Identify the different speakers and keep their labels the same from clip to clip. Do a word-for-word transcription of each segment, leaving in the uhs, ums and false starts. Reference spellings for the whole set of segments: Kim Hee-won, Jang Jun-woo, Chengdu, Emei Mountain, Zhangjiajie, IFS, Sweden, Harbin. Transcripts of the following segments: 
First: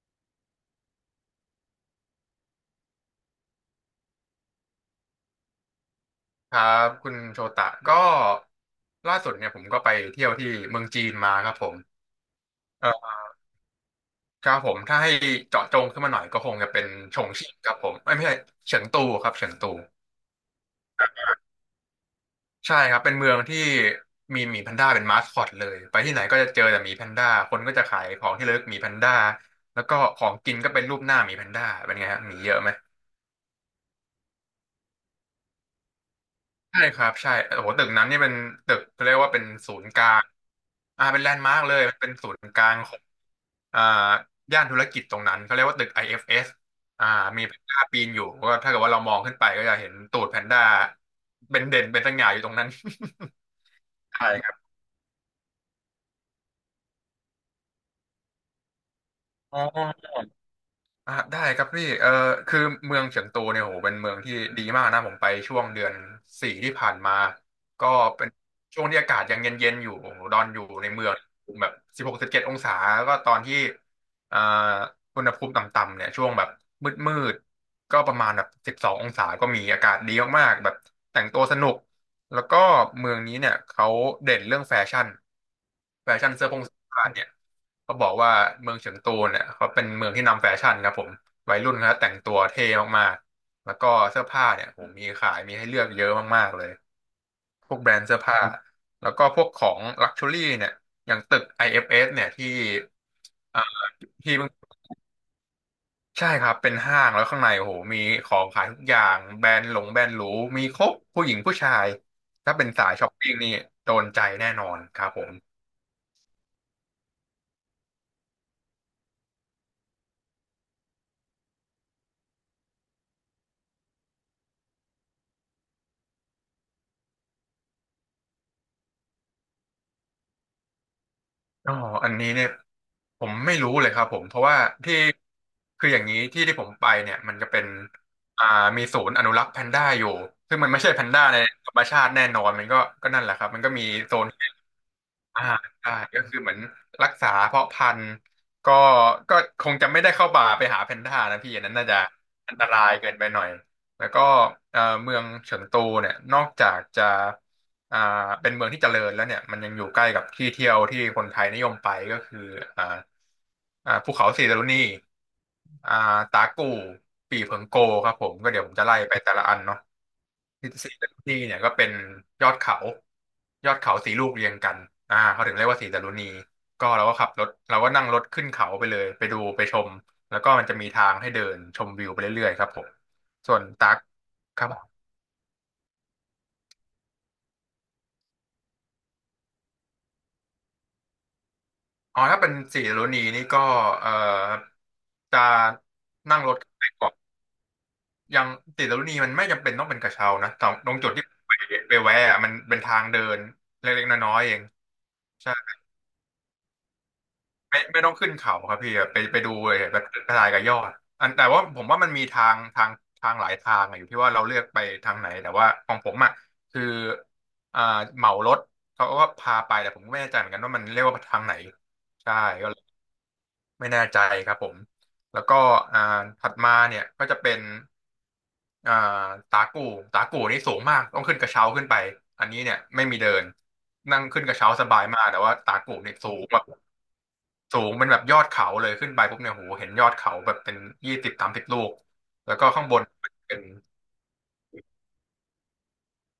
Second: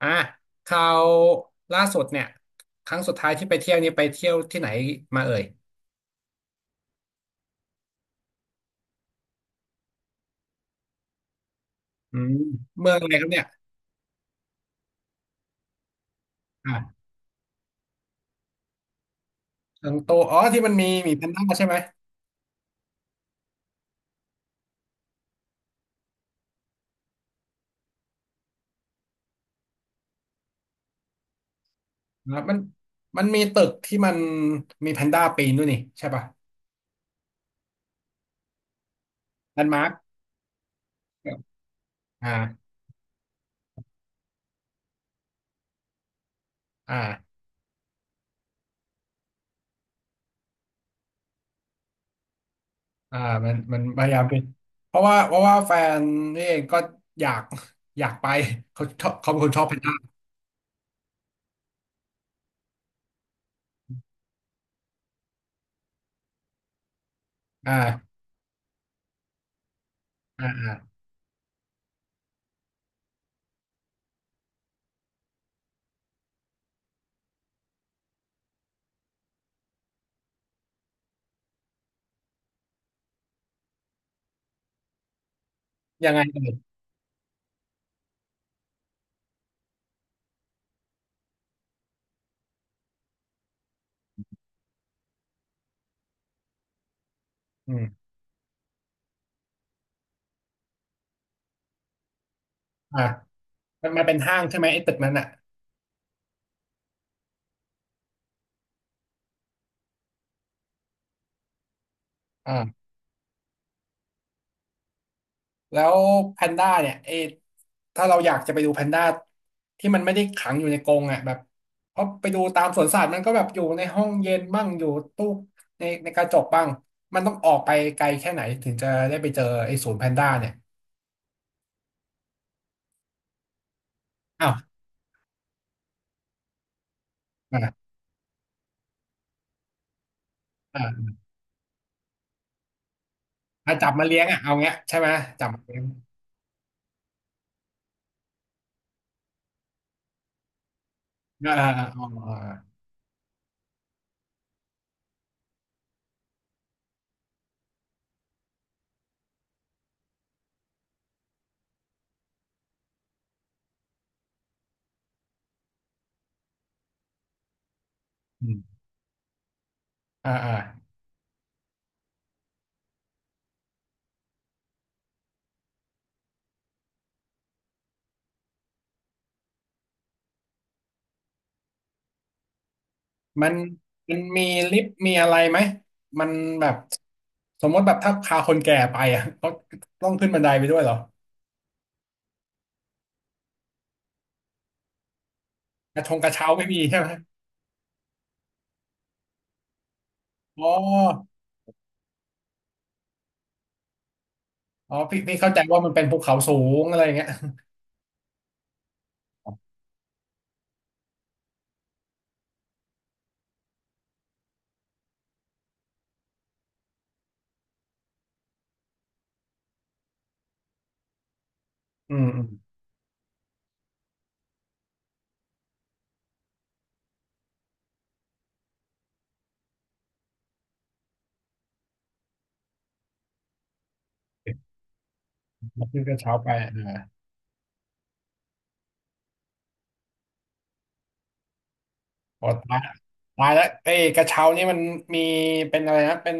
Speaker 1: อ่ะคราวล่าสุดเนี่ยครั้งสุดท้ายที่ไปเที่ยวนี่ไปเที่ยวที่ไหนมาเอ่ย
Speaker 2: ครับคุณโชตะก็ล่าสุดเนี่ยผมก็ไปเที่ยวที่เมืองจีนมาครับผม
Speaker 1: อืมเมืองอะ
Speaker 2: เออ
Speaker 1: ไรครับเนี่ย
Speaker 2: ครับผมถ้าให้เจาะจงขึ้นมาหน่อยก็คงจะเป็น
Speaker 1: อ่ะ
Speaker 2: ชงชิ่งครับผมเอ้ยไม่ใช่เฉิงตูครับเฉิงตู
Speaker 1: เชิงโตอ๋อที่มันมีหมีแพนด้าใช่ไหม
Speaker 2: ใช่ครับเป็นเมืองที่มีหมีแพนด้าเป็นมาสคอตเลยไปที่ไหนก็จะเจอแต่หมีแพนด้าคนก็จะขายของที่ระลึกหมีแพนด้าแล้วก็ของกินก็เป็นรูปหน้าหมีแพนด้าเป็นไงฮะหมี
Speaker 1: อ่ะ
Speaker 2: เย
Speaker 1: มัน
Speaker 2: อะไหม
Speaker 1: มันมีตึกที่มันมีแพนด้าปีนด้วยนี่ใช่ป่ะ
Speaker 2: ใช่ครับใช่โอ้โหตึกนั้นนี่เป็นตึกเขาเรียกว่าเป็น
Speaker 1: แลนด์
Speaker 2: ศู
Speaker 1: มา
Speaker 2: น
Speaker 1: ร์ค
Speaker 2: ย์กลางอ่าเป็นแลนด์มาร์กเลยมันเป็นศูนย์กลา
Speaker 1: อ่า
Speaker 2: งของอ่าย่านธุรกิจตรงนั้นเขาเรียกว่าตึก ไอ เอฟ เอส อเอฟเอสอ่า
Speaker 1: อ่า
Speaker 2: มีแพนด้าปีนอยู่ก็ถ้าเกิดว่าเรามองขึ้นไปก็จะเห็นตูดแพนด้าเป็นเด่นเป็นสง่าอยู่ตรงนั้น
Speaker 1: อ่ามันมันพ ยายาม
Speaker 2: ใช่
Speaker 1: ไป
Speaker 2: ครับ
Speaker 1: เพราะว่าเพราะว่าแฟนนี่เองก็อยากอยากไปเขาชอบเขาเป็นคน
Speaker 2: อ๋
Speaker 1: ชอบแพนด้า
Speaker 2: อ อ่ะได้ครับพี่เออคือเมืองเฉิงตูเนี่ยโหเป็นเมืองที่ดีมากนะผมไปช่วงเดือนสี่ที่ผ่านมาก็
Speaker 1: อ่า
Speaker 2: เป็นช่วงที่อากาศยังเย็นๆอยู่โอ้โหดอ
Speaker 1: อ่า
Speaker 2: นอยู่ใน
Speaker 1: อ่า
Speaker 2: เมืองแบบสิบหกสิบเจ็ดองศาแล้วก็ตอนที่อ่าอุณหภูมิต่ำๆเนี่ยช่วงแบบมืดๆก็ประมาณแบบสิบสององศาก็มีอากาศดีมากๆแบบแต่งตัวสนุกแล้วก็เมืองนี้เนี่ยเขาเด่นเรื่องแฟชั่น
Speaker 1: ยั
Speaker 2: แฟ
Speaker 1: งไง
Speaker 2: ชั่น
Speaker 1: เอ่
Speaker 2: เสื้อผง
Speaker 1: ย
Speaker 2: เสื้อผ้าเนี่ย เขาบอกว่าเมืองเฉิงตูเนี่ยเขาเป็นเมืองที่นำแฟชั่นครับผมวัยรุ่นเขาแต่งตัวเท่มากๆแล้วก็เสื้อผ้าเนี่ยผมมีขายมีให้เลือกเยอะมากๆเลยพ
Speaker 1: อื
Speaker 2: วกแบร
Speaker 1: ม
Speaker 2: นด์เสื้อผ้าแล้วก็พวกของลักชัวรี่เนี่ยอย่างตึก ไอ เอฟ เอส เอฟเอสเนี่ยที่
Speaker 1: อ่า
Speaker 2: เอ่อ
Speaker 1: มันมัน
Speaker 2: ที
Speaker 1: เป็น
Speaker 2: ่
Speaker 1: ห้าง
Speaker 2: เพิ่
Speaker 1: ใช่ไหม
Speaker 2: ง
Speaker 1: ไอ้ตึกนั้นอ่ะ
Speaker 2: ใช่ครับเป็นห้างแล้วข้างในโอ้โหมีของขายทุกอย่างแบรนด์หลงแบรนด์หรูมีครบผู้หญิงผู้ชายถ้าเป็น
Speaker 1: อ่า
Speaker 2: สายช้อปปิ้งนี่โดนใจแน่นอนครับผม
Speaker 1: แล้วแพนด้าเนี่ยเอถ้าเราอยากจะไปดูแพนด้าที่มันไม่ได้ขังอยู่ในกรงอ่ะแบบเพราะไปดูตามสวนสัตว์มันก็แบบอยู่ในห้องเย็นบ้างอยู่ตู้ในในกระจกบ้างมันต้องออกไปไกลแค่ไหนถึงจะได้ไปเจอไอ้ศูนย์แพนด้าเนี่ย
Speaker 2: อ๋ออันนี้เนี่ยผมไม่รู้เลยครับผมเพราะ
Speaker 1: อ้าว
Speaker 2: ว่าที่คืออย่างนี้ที่ที่ผมไปเนี่ยมันจะเป็น
Speaker 1: อ่า
Speaker 2: อ่ามีศูนย์อนุรักษ์แพนด้าอยู่ซึ่งมัน
Speaker 1: อ่
Speaker 2: ไม่ใช่แพน
Speaker 1: า
Speaker 2: ด้าในธรรมชาติแน่นอนมันก็ก็นั่นแหละครับมันก็
Speaker 1: ถ้า
Speaker 2: มี
Speaker 1: จับมา
Speaker 2: โซ
Speaker 1: เลี้ยง
Speaker 2: น
Speaker 1: อ่ะเอาเงี้ยใช่ไหม
Speaker 2: อ่า
Speaker 1: จับมาเลี้ยง
Speaker 2: ใช่ก็คือเหมือนรักษาเพาะพันธุ์ก็ก็คงจะไม่ได้เข้าป่าไปหาแพนด้านะ
Speaker 1: อ่า
Speaker 2: พี่อัน
Speaker 1: อ่า
Speaker 2: นั้น
Speaker 1: อ่า
Speaker 2: น่าจะอันต
Speaker 1: อ่า
Speaker 2: รายเกินไปหน่อยแล้วก็เอ่อเมืองเฉิงตูเนี่ยนอกจากจะอ่าเป็นเมืองที่เจริญแล้วเนี่ยมันยังอยู่ใกล้กับที่เที่ยวที่คนไทยนิยมไปก็คืออ่าอ่าภูเขาสีดารุณีอ่าตากู่ปี่เผิงโกครับผม
Speaker 1: อื
Speaker 2: ก็
Speaker 1: ม
Speaker 2: เดี๋ยวผมจะไล่ไปแต่ละอันเนาะ
Speaker 1: อ่าอ่า
Speaker 2: สีดารุณีเนี่ยก็เป็นยอดเขายอดเขาสีลูกเรียงกันอ่าเขาถึงเรียกว่าสีดารุณีก็เราก็ขับรถเราก็นั่งรถขึ้นเขาไปเลยไปดูไปชมแล้วก็มันจะมีทางให้เดินชมวิวไปเรื่อยๆครับผม
Speaker 1: มั
Speaker 2: ส่
Speaker 1: น
Speaker 2: วนตัก
Speaker 1: มันมี
Speaker 2: ครับ
Speaker 1: ลิฟต์มีอะไรไหมมันแบบสมมติแบบถ้าพาคนแก่ไปอ่ะก็ต้องขึ้นบันไดไปด้วยเหรอ
Speaker 2: อ๋อถ้าเป็นสีดารุณีนี่ก็เอ่อจะ
Speaker 1: กระชงกระ
Speaker 2: นั่ง
Speaker 1: เช้า
Speaker 2: รถ
Speaker 1: ไม่มี
Speaker 2: ไป
Speaker 1: ใช่ไหม
Speaker 2: เกาะยังสีดรุนีมันไม่จำเป็นต้องเป็นกระเช้านะแต่
Speaker 1: อ๋อ
Speaker 2: ตรงจุดที่ไปไปแวะอะมันเป็นทางเดินเล็กๆน้อยๆเอง
Speaker 1: อ๋อพี่พี่เข้าใจว่ามันเป็นภูเขาสูงอะไรอย่างเงี้ย
Speaker 2: ไม่ไม่ต้องขึ้นเขาครับพี่ไปไปดูเลยแบบกระจายกับยอดอันแต่ว่าผมว่ามันมีทางทางทางหลายทางอะอยู่ที่ว่าเราเลือกไปทางไหนแต่ว่าของผมอ่ะคืออ่าเหมารถเขาก็พาไปแต่ผมก็ไม่แน่ใจเหมือนกันว่ามันเรียกว่าทางไหน
Speaker 1: อืม
Speaker 2: ใช่
Speaker 1: อืม
Speaker 2: ก็เลยไม่แน่ใจครับผมแล้วก็อ่าถัดมาเนี่ยก็จะเป็นอ่าตากูตากูนี่สูงมากต้องขึ้นกระเช้าขึ้นไปอันนี้เนี่ยไม่มีเดินนั่งขึ้นกระเช้าสบายมากแต่ว่าตากู
Speaker 1: ขึ้นก
Speaker 2: เนี่ย
Speaker 1: ระ
Speaker 2: สู
Speaker 1: เช้า
Speaker 2: ง
Speaker 1: ไป
Speaker 2: แบบ
Speaker 1: อ่า
Speaker 2: สูงเป็นแบบยอดเขาเลยขึ้นไปปุ๊บเนี่ยโหเห็นยอดเขาแบบเป็นยี่สิบสามสิบลูก
Speaker 1: พอ
Speaker 2: แล้วก็
Speaker 1: ตาย
Speaker 2: ข้างบน
Speaker 1: ตาย
Speaker 2: เป็
Speaker 1: แล้
Speaker 2: น
Speaker 1: วเอ้ยกระเช้านี่มันมีเป็นอะไรนะเป็น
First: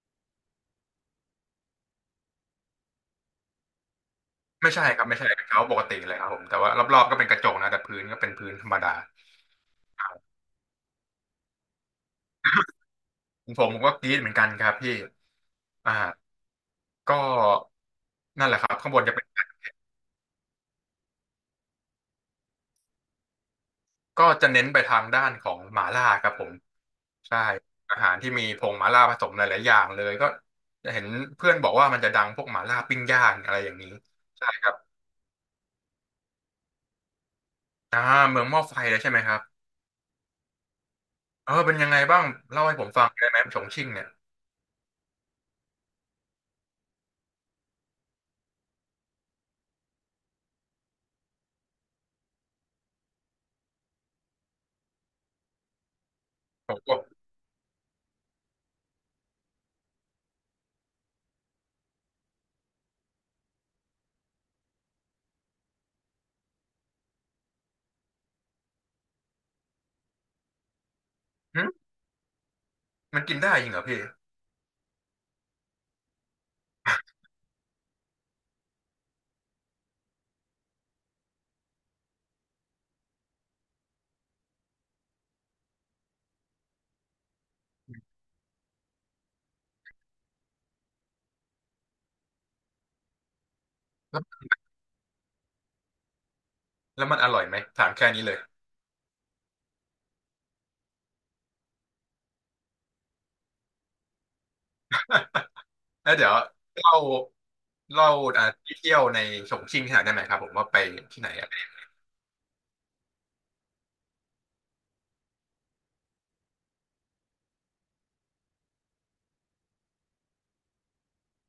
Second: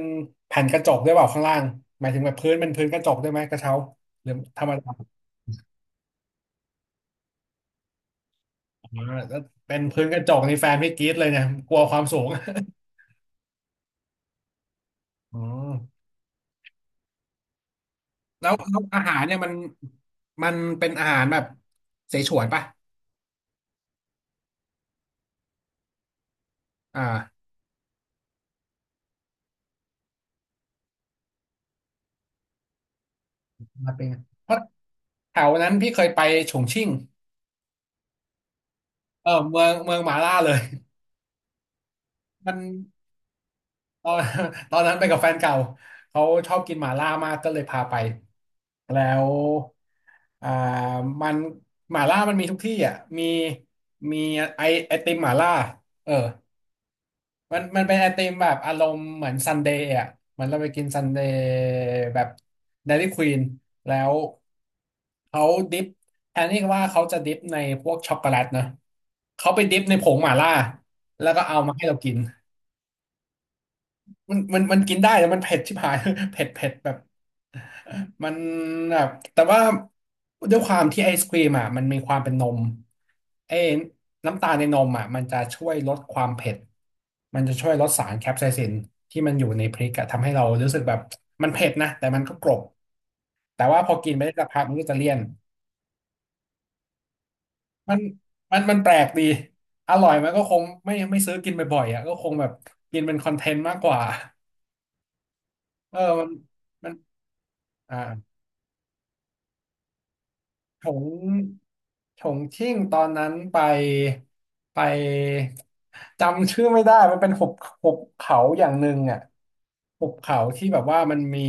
Speaker 1: แผ่นกระจกด้วยเปล่าข้างล่างหมายถึงแบบพื้นเป็นพื้นกระจกด้วยไหมกระเช้าหรือธรร
Speaker 2: ไม่
Speaker 1: ม
Speaker 2: ใช่
Speaker 1: ดา
Speaker 2: ครับไม่ใช่เป็นเขาปกติเลยครับผมแต่ว่ารอบๆก็เป็นกระจกนะแต่พื้นก็เป็นพื้นธรรม
Speaker 1: อ๋อ
Speaker 2: ดา
Speaker 1: แล้วเป็นพื้นกระจกนี่แฟนพี่กรี๊ดเลยเนี่ยกลัวความสูง
Speaker 2: ผมผมก็กรี๊ดเหมือนกันครับพี่
Speaker 1: อ๋อ
Speaker 2: อ่าก็
Speaker 1: แล้
Speaker 2: นั่นแห
Speaker 1: ว
Speaker 2: ละครับ
Speaker 1: แล้ว
Speaker 2: ข้างบ
Speaker 1: อา
Speaker 2: นจะ
Speaker 1: หาร
Speaker 2: เป็น
Speaker 1: เนี่ยมันมันเป็นอาหารแบบเสฉวนป่ะ
Speaker 2: ก็จะเน้นไปทางด้านของหม่าล่าครับผมใช่
Speaker 1: อ่า
Speaker 2: อาหารที่มีผงหม่าล่าผสมหลายๆอย่างเลยก็จะเห็นเพื่อนบอกว่ามันจะดังพวกหม่าล่าปิ้งย่างอะไรอย่างนี้
Speaker 1: มาเป็นไง
Speaker 2: ใช่
Speaker 1: เพราะ
Speaker 2: ครับ
Speaker 1: แถวนั้นพี่เคยไปฉงชิ่ง
Speaker 2: อ่าเมืองหม้อไฟแล้วใช่ไหม
Speaker 1: เออ
Speaker 2: ครับ
Speaker 1: เมืองเมืองหมาล่าเลย
Speaker 2: เออเป็นยังไงบ้าง
Speaker 1: มัน
Speaker 2: เล่าให้ผมฟังได้ไหมฉงชิ่ง
Speaker 1: ต
Speaker 2: เนี่ย
Speaker 1: อน ตอนนั้นไปกับแฟนเก่าเขาชอบกินหมาล่ามากก็เลยพาไปแล้วอ่ามันหมาล่ามันมีทุกที่อ่ะมีมีไอไอติมหมาล่าเออ
Speaker 2: ผมก็
Speaker 1: มันมันเป็นไอติมแบบอารมณ์เหมือนซันเดย์อ่ะเหมันเราไปกินซันเดย์แบบเดลี่ควีนแล้วเขาดิฟแทนที่ว่าเขาจะดิฟในพวกช็อกโกแลตนะเขาไปดิฟในผงหมาล่าแล้วก็เอา
Speaker 2: หึ
Speaker 1: มาให้เรากิน
Speaker 2: มันกินได้จริงเหรอพี่
Speaker 1: มันมันมันกินได้แต่มันเผ็ดชิบหาย เผ็ดเผ็ดแบบมันแบบแต่ว่าด้วยความที่ไอศครีมอ่ะมันมีความเป็นนมไอ้น้ำตาลในนมอ่ะมันจะช่วยลดความเผ็ดมันจะช่วยลดสารแคปไซซินที่มันอยู่ในพริกอะทำให้เรารู้สึกแบบมันเผ็ดนะแต่มันก็กรอบแต่ว่าพอกิน
Speaker 2: แล้
Speaker 1: ไป
Speaker 2: ว
Speaker 1: ได้สักพักมันก็จะเลี่ยน
Speaker 2: แล้วมันอร่อยไหมถาม
Speaker 1: มัน
Speaker 2: แค่นี้เลย
Speaker 1: มันมันแปลกดีอร่อยมันก็คงไม่ไม่ซื้อกินบ่อยๆอ่ะก็คงแบบกินเป็นคอนเทนต์มากกว่าเออ
Speaker 2: แล้ว
Speaker 1: มั
Speaker 2: เดี๋
Speaker 1: น
Speaker 2: ยว
Speaker 1: มัน
Speaker 2: เล่า
Speaker 1: อ่า
Speaker 2: เล่าอ่าที่เที่ยวในฉงชิ่งให้หน่อยได้ไหมครับผมว่าไป
Speaker 1: ฉง
Speaker 2: ที่ไหนอะไร
Speaker 1: ฉงชิ่งตอนนั้นไปไปจำชื่อไม่ได้มันเป็นหุบหุบเขาอย่างหนึ่งอ่ะหุบเขาที่แบบว่ามันมี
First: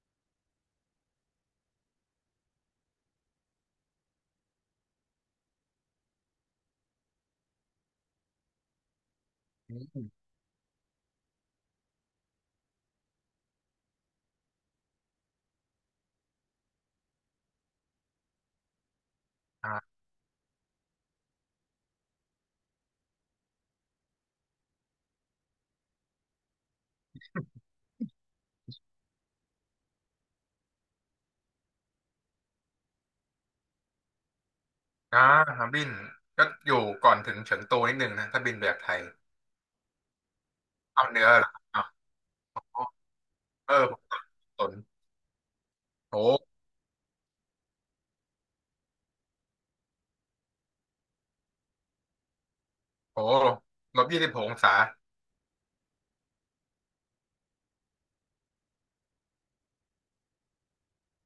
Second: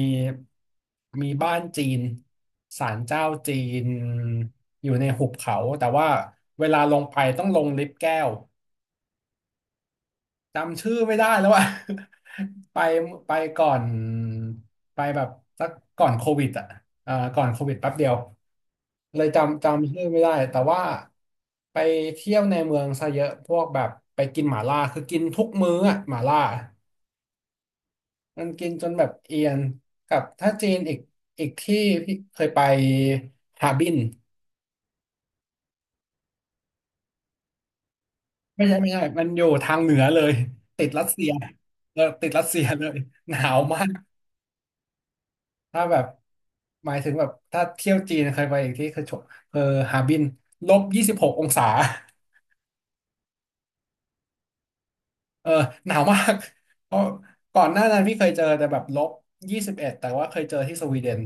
Speaker 1: มีบ้านจีนศาลเจ้าจีนอยู่ในหุบเขาแต่ว่าเวลาลงไปต้องลงลิฟต์แก้ว
Speaker 2: อืม
Speaker 1: จำชื่อไม่ได้แล้วอะ ไปไปก่อนไปแบบสักก่อนโควิดอะเอ่อก่อนโควิดแป๊บเดียวเลยจำ
Speaker 2: อ่
Speaker 1: จำ
Speaker 2: า
Speaker 1: ชื่อไม่ได้แต่ว่าไปเที่ยวในเมืองซะเยอะพวกแบบไปกินหม่าล่าคือกินทุกมื้ออะหม่าล่ามันกินจนแบบเอียนกับถ้าจีนอีกอีกที่พี่เคยไปฮาร์บิน
Speaker 2: อ่าครับบินก็อยู่ก่อนถึงเฉิงตูนิดนึงนะถ้าบินไป
Speaker 1: ไม่ใช่
Speaker 2: จากไท
Speaker 1: ไม่ใช่
Speaker 2: ย
Speaker 1: มันอยู่ทางเหนือเลยติดรั
Speaker 2: เอา
Speaker 1: ส
Speaker 2: เห
Speaker 1: เซี
Speaker 2: นือ
Speaker 1: ย
Speaker 2: เหรออ่ะ
Speaker 1: เออติดรัสเซียเลยหนาว
Speaker 2: เออ
Speaker 1: มาก
Speaker 2: ผมสับสน
Speaker 1: ถ้าแบบ
Speaker 2: โอ้
Speaker 1: หมายถึงแบบถ้าเที่ยวจีนเคยไปอีกที่คือชเออฮาร์บินลบยี่สิบหกองศา
Speaker 2: โหลบยี่สิบหกองศา
Speaker 1: เออหนาวมาก เพราะก่อนหน้านั้นพี่เคยเจอแต่แบบลบยี่สิบเอ็ดแต่ว่าเคยเจอที่สวีเดน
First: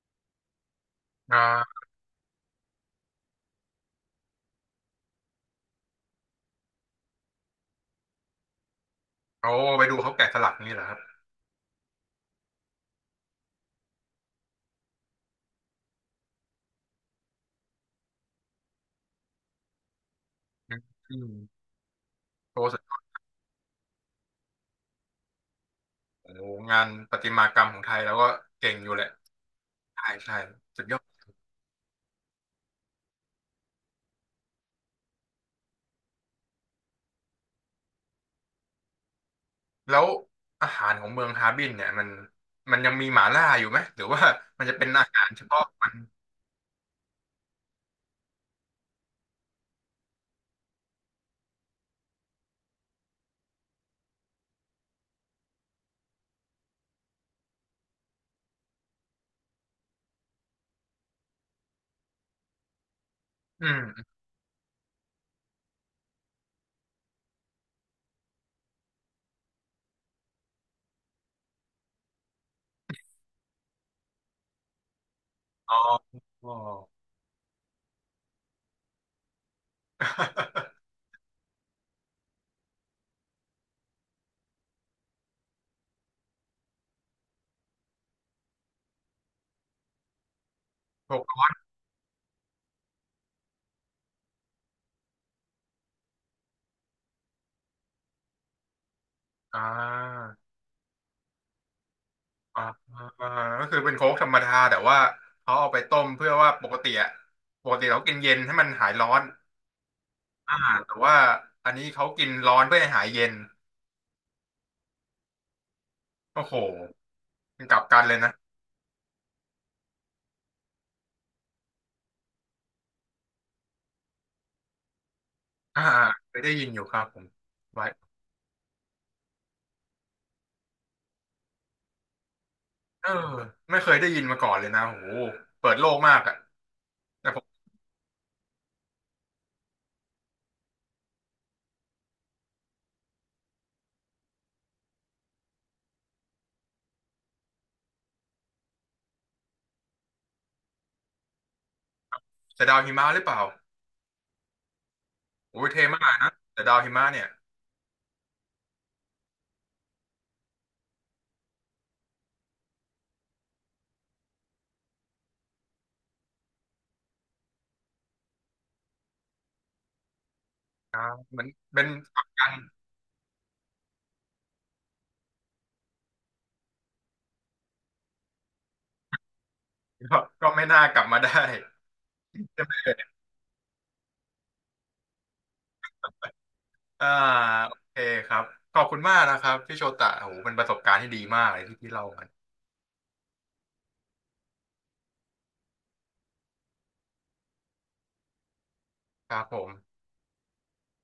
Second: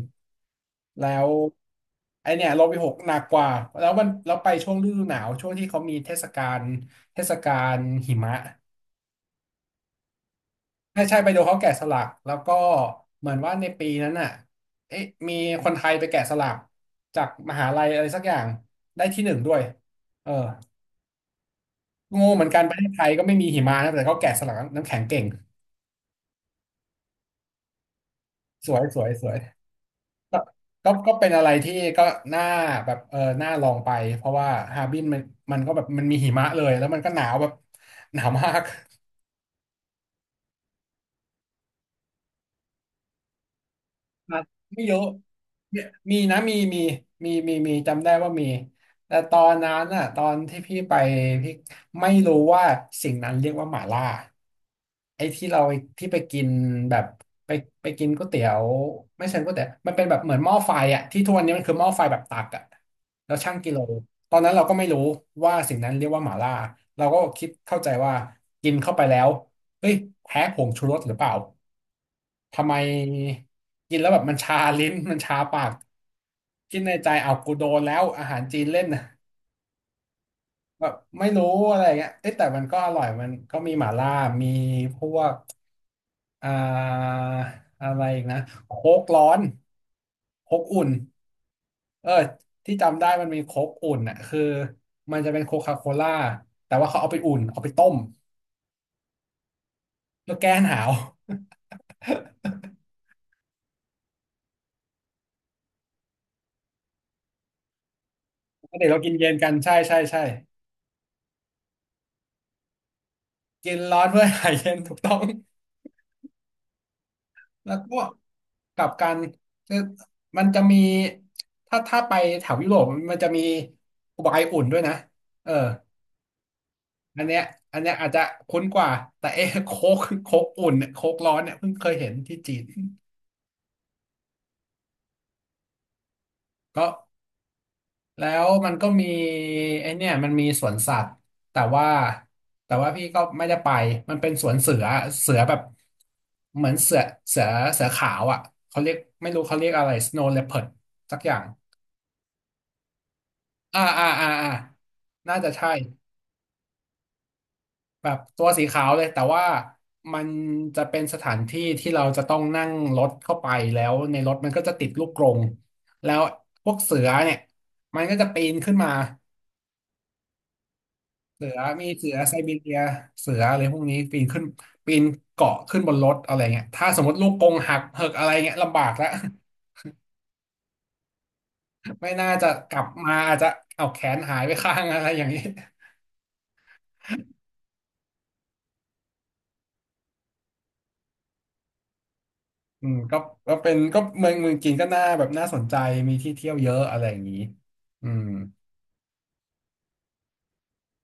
Speaker 1: แล้ว
Speaker 2: อ่า
Speaker 1: ไอเนี่ยลบไปหกหนักกว่าแล้วมันแล้วไปช่วงฤดูหนาวช่วงที่เขามีเทศกาลเทศกาลหิมะ
Speaker 2: โอ้ไปดูเขาแกะสลักนี่เหรอครั
Speaker 1: ใช่
Speaker 2: บ
Speaker 1: ใช่ไปดูเขาแกะสลักแล้วก็เหมือนว่าในปีนั้นน่ะเอ๊ะมีคนไทยไปแกะสลักจากมหาลัยอะไรสักอย่างได้ที่หนึ่งด้วยเออ
Speaker 2: อืม
Speaker 1: งงเหมือนกันประเทศ
Speaker 2: โอ้
Speaker 1: ไทยก็ไม่มีหิมะนะแต่เขาแกะสลักน้ำแข็งเก่ง
Speaker 2: โอ้โหงานประติมากรรมของไทยแล้วก็
Speaker 1: ส
Speaker 2: เก่ง
Speaker 1: วย
Speaker 2: อยู่
Speaker 1: ส
Speaker 2: แห
Speaker 1: ว
Speaker 2: ละ
Speaker 1: ยสวย
Speaker 2: ใช่ใช่
Speaker 1: ก็
Speaker 2: สุด
Speaker 1: ก็
Speaker 2: ยอด
Speaker 1: ก็เป็นอะไรที่ก็น่าแบบเออน่าลองไปเพราะว่าฮาร์บินมันมันก็แบบมันมีหิมะเลยแล้วมันก็หนาวแบบหนาวมาก
Speaker 2: แล้วอาหารของเมืองฮาร์บินเนี่ยมันมันยังมีหม่าล่าอยู่ไหมหรือว่า
Speaker 1: ครับ
Speaker 2: มันจะ
Speaker 1: ไม่
Speaker 2: เป็น
Speaker 1: เยอะ
Speaker 2: อาหารเฉพาะ
Speaker 1: เนี่ยมีนะ มี มี มี มี มี จำได้ว่ามี แต่ตอนนั้นน่ะตอนที่พี่ไปพี่ไม่รู้ว่าสิ่งนั้นเรียกว่าหม่าล่า ไอ้ที่เราที่ไปกินแบบไปไปกินก๋วยเตี๋ยวไม่เช่ก๋วยเตี๋ยวมันเป็นแบบเหมือนหม้อไฟอ่ะที่ทุกวันนี้มันคือหม้อไฟแบบตักอ่ะแล้วชั่ง
Speaker 2: อื
Speaker 1: กิโล
Speaker 2: ม
Speaker 1: ตอนนั้นเราก็ไม่รู้ว่าสิ่งนั้นเรียกว่าหม่าล่าเราก็คิดเข้าใจว่ากินเข้าไปแล้วเฮ้ยแพ้ผงชูรสหรือเปล่าทำไมกินแล้วแบบมันชาลิ้น มันชาปาก
Speaker 2: อ๋อ อ๋อ
Speaker 1: คิดในใจเอากูโดนแล้วอาหารจีนเล่น นะแบบไม่รู้อะไรเงี้ยเอ้ยแต่มันก็อร่อยมันก็มีหม่าล่ามีพวก อ่าอะไรอีกนะโค้กร้อนโค้กอุ่น
Speaker 2: พวก
Speaker 1: เออที่จำได้มันมีโค้กอุ่นอ่ะคือมันจะเป็นโคคาโคล่าแต่ว่าเขาเอาไปอุ่นเอาไปต้ม
Speaker 2: อ่า
Speaker 1: แล้วแก้หนาว
Speaker 2: อ่าอ่าก็คือเป็นโค้กธรรมดาแต่ว่าเขาเอาไปต้มเพื่อว่าปกติอะปกติเรากินเย็นให้
Speaker 1: ป
Speaker 2: มัน
Speaker 1: กติ
Speaker 2: หาย
Speaker 1: เรา
Speaker 2: ร้
Speaker 1: กิ
Speaker 2: อ
Speaker 1: น
Speaker 2: น
Speaker 1: เย็นกันใช่ใช่ใช่
Speaker 2: อ่าแต่ว่าอันนี้เขากินร้อนเพื่อให้หายเย็น
Speaker 1: กินร้อนเพื่อหายเย็นถูกต้อง
Speaker 2: โอ้โหมัน
Speaker 1: แล้
Speaker 2: ก
Speaker 1: ว
Speaker 2: ลับ
Speaker 1: ก็
Speaker 2: กันเลยนะ
Speaker 1: กลับกันคือมันจะมีถ้าถ้าไปแถวยุโรปมันจะมีไวน์อุ่นด้วยนะเออ
Speaker 2: อ่าเคยได้ยินอยู่ครับผ
Speaker 1: อัน
Speaker 2: ม
Speaker 1: เนี้ยอัน
Speaker 2: ไว้
Speaker 1: เนี้ยอาจจะคุ้นกว่า แต่เอ๊ะโค้กโค้กอุ่นเนี่ยโค้กร้อนเนี่ยเพิ่งเคยเห็นที่จีน
Speaker 2: เออไม่เคยได้ยินมาก่อนเลยนะโอ้โหเปิดโลกมากอ่ะ
Speaker 1: ก็
Speaker 2: แต่ผม
Speaker 1: แล้วมันก็มีไอเนี่ยมันมีสวนสัตว์แต่ว่าแต่ว่าพี่ก็ไม่ได้ไป มันเป็นสวนเสือเสือแบบเหมือนเสือเสือเสือขาวอ่ะเขาเรียกไม่รู้เขาเรียกอะไร สโนว์ เลพเพิร์ด สักอย่าง
Speaker 2: แต่ดาวหิมะหรือเปล่า
Speaker 1: อ่าอ่าอ่าอ่าน่าจะ
Speaker 2: โอ้
Speaker 1: ใช่
Speaker 2: ยเท่มากนะแต่ดาวหิมะเนี่ย
Speaker 1: แบบตัวสีขาวเลยแต่ว่ามันจะเป็นสถานที่ที่เราจะต้องนั่งรถเข้าไปแล้วในรถมันก็จะติดลูกกรงแล้วพวกเสือเนี่ยมันก็จะปีนขึ้นมา
Speaker 2: อ่ามั
Speaker 1: เสื
Speaker 2: น
Speaker 1: อ
Speaker 2: เป็
Speaker 1: มี
Speaker 2: น
Speaker 1: เสือ
Speaker 2: กลับ
Speaker 1: ไซ
Speaker 2: กัน
Speaker 1: บีเรียเสืออะไรพวกนี้ปีนขึ้นปีนเกาะขึ้นบนรถอะไรเงี้ยถ้าสมมติลูกกรงหักเหิกอะไรเงี้ยลำบากแล้ว
Speaker 2: ก็ก็ไม่น่ากลับมาได้
Speaker 1: ไม่น่าจะกลับมาอาจจะเอาแขนหายไปข้างอะไรอย่างนี้
Speaker 2: อ่าโอเคครับขอบคุณมากนะครับพี่โชตะโอ้โหเป็นประสบการณ์ที่ดีมากเลยที่พี่เล่ามัน
Speaker 1: อืมก็ก็เป็นก็เมืองเมืองจีนก็น่าแบบน่าสนใจมีที่เที่ยวเยอะอะไรอย่างนี้อืม
Speaker 2: ครับผม